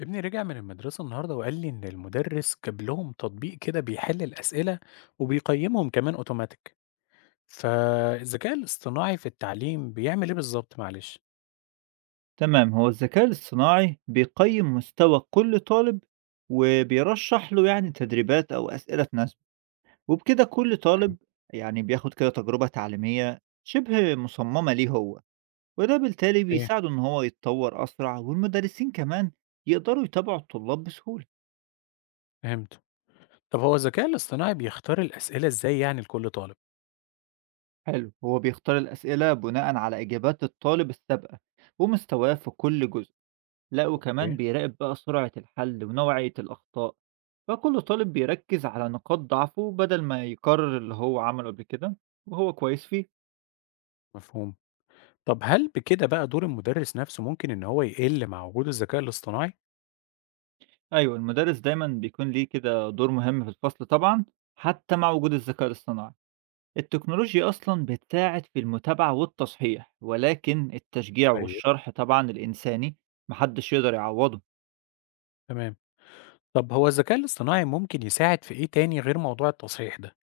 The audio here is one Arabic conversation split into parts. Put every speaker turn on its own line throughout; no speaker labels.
ابني رجع من المدرسة النهاردة وقال لي إن المدرس جاب لهم تطبيق كده بيحل الأسئلة وبيقيمهم كمان أوتوماتيك. فالذكاء الاصطناعي في التعليم بيعمل إيه بالظبط معلش؟
تمام. هو الذكاء الاصطناعي بيقيم مستوى كل طالب وبيرشح له يعني تدريبات أو أسئلة تناسبه، وبكده كل
تمام.
طالب يعني بياخد كده تجربة تعليمية شبه مصممة ليه هو، وده بالتالي
إيه.
بيساعده إن هو يتطور أسرع، والمدرسين كمان يقدروا يتابعوا الطلاب بسهولة.
فهمت. طب هو الذكاء الاصطناعي بيختار الأسئلة إزاي يعني لكل طالب؟
حلو. هو بيختار الأسئلة بناء على إجابات الطالب السابقة ومستواه في كل جزء، لأ وكمان
اوكي.
بيراقب بقى سرعة الحل ونوعية الأخطاء، فكل طالب بيركز على نقاط ضعفه بدل ما يكرر اللي هو عمله قبل كده وهو كويس فيه.
مفهوم. طب هل بكده بقى دور المدرس نفسه ممكن إن هو يقل مع وجود الذكاء الاصطناعي؟
أيوه، المدرس دايمًا بيكون ليه كده دور مهم في الفصل طبعًا حتى مع وجود الذكاء الاصطناعي، التكنولوجيا أصلًا بتساعد في المتابعة والتصحيح، ولكن التشجيع
طيب.
والشرح طبعًا الإنساني ما حدش يقدر يعوضه.
تمام. طب هو الذكاء الاصطناعي ممكن يساعد في إيه تاني غير موضوع التصحيح ده؟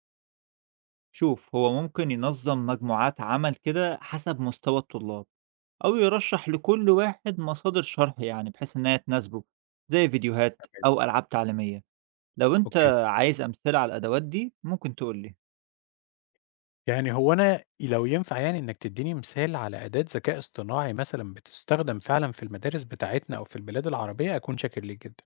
شوف، هو ممكن ينظم مجموعات عمل كده حسب مستوى الطلاب، أو يرشّح لكل واحد مصادر شرح يعني بحيث إنها تناسبه، زي فيديوهات
تمام.
أو ألعاب تعليمية. لو أنت
أوكي.
عايز أمثلة على الأدوات دي ممكن تقول لي.
يعني هو أنا لو ينفع يعني إنك تدّيني مثال على أداة ذكاء اصطناعي مثلًا بتستخدم فعلًا في المدارس بتاعتنا أو في البلاد العربية، أكون شاكر ليك جدًا.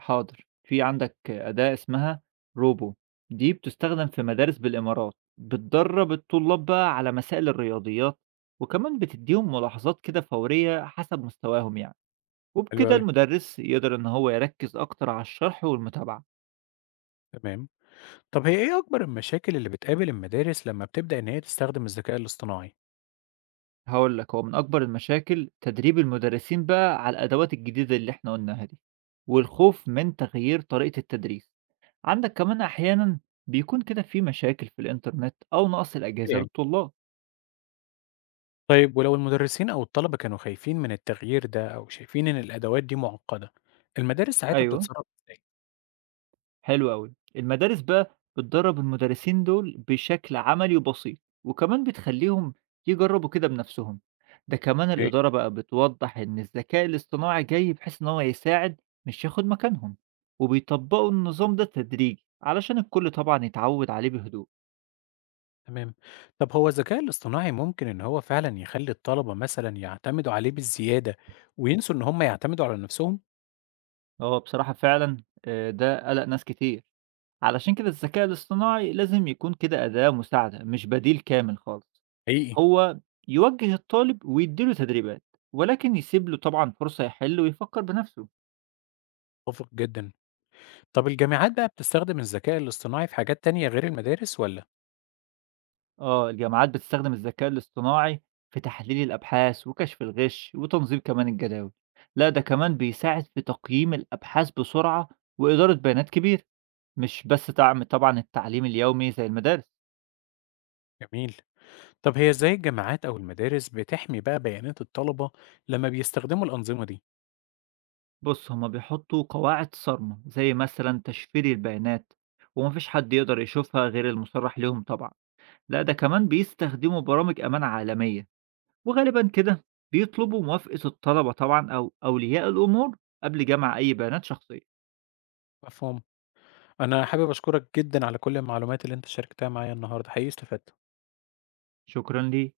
حاضر، في عندك أداة اسمها روبو، دي بتستخدم في مدارس بالإمارات، بتدرّب الطلاب بقى على مسائل الرياضيات، وكمان بتدّيهم ملاحظات كده فورية حسب مستواهم يعني،
حلو
وبكده
أوي،
المدرس يقدر إن هو يركّز أكتر على الشرح والمتابعة.
تمام. طب هي إيه أكبر المشاكل اللي بتقابل المدارس لمّا بتبدأ إن هي تستخدم الذكاء الاصطناعي؟
هاقول لك، هو من أكبر المشاكل تدريب المدرسين بقى على الأدوات الجديدة اللي إحنا قُلناها دي، والخوف من تغيير طريقة التدريس. عندك كمان أحيانًا بيكون كده في مشاكل في الإنترنت أو نقص الأجهزة
يعني
للطلاب.
طيب ولو المدرسين أو الطلبة كانوا خايفين من التغيير ده أو شايفين إن الأدوات دي معقدة، المدارس ساعتها
أيوه.
بتتصرف إزاي؟
حلو أوي. المدارس بقى بتدرّب المدرسين دول بشكل عملي وبسيط، وكمان بتخلّيهم يجرّبوا كده بنفسهم. ده كمان
أوكي،
الإدارة بقى بتوضّح إن الذكاء الاصطناعي جاي بحيث إن هو يساعد مش ياخد مكانهم، وبيطبّقوا النظام ده تدريجي علشان الكل طبعًا يتعوّد عليه بهدوء.
تمام. طب هو الذكاء الاصطناعي ممكن إن هو فعلًا يخلّي الطلبة مثلًا يعتمدوا عليه بالزيادة وينسوا إن هم يعتمدوا على نفسهم؟
هو بصراحة فعلًا ده قَلَق ناس كتير، علشان كده الذكاء الاصطناعي لازم يكون كده أداة مساعدة مش بديل كامل خالص.
حقيقي،
هو يوجه الطالب ويديله تدريبات، ولكن يسيب له طبعا فرصة يحل ويفكر بنفسه.
متفق جدًا. طب الجامعات بقى بتستخدم الذكاء الاصطناعي في حاجات تانية غير المدارس والّا؟
اه، الجامعات بتستخدم الذكاء الاصطناعي في تحليل الأبحاث وكشف الغش وتنظيم كمان الجداول. لا ده كمان بيساعد في تقييم الأبحاث بسرعة وإدارة بيانات كبير، مش بس دعم طبعا التعليم اليومي زي المدارس.
جميل. طب هي إزاي الجامعات أو المدارس بتحمي بقى بيانات الطلبة لمّا بيستخدموا الأنظمة دي؟
بص، هما بيحطوا قواعد صارمة زي مثلا تشفير البيانات، ومفيش حد يقدر يشوفها غير المصرح لهم طبعا. لا ده كمان بيستخدموا برامج أمان عالمية، وغالبًا كده بيطلبوا موافقة الطلبة طبعًا أو أولياء الأمور قبل جمع أي بيانات شخصية.
مفهوم. أنا حابب أشكرك جدًا على كل المعلومات اللي أنت شاركتها معايا النهارده، حقيقي استفدت.
شكرًا ليك.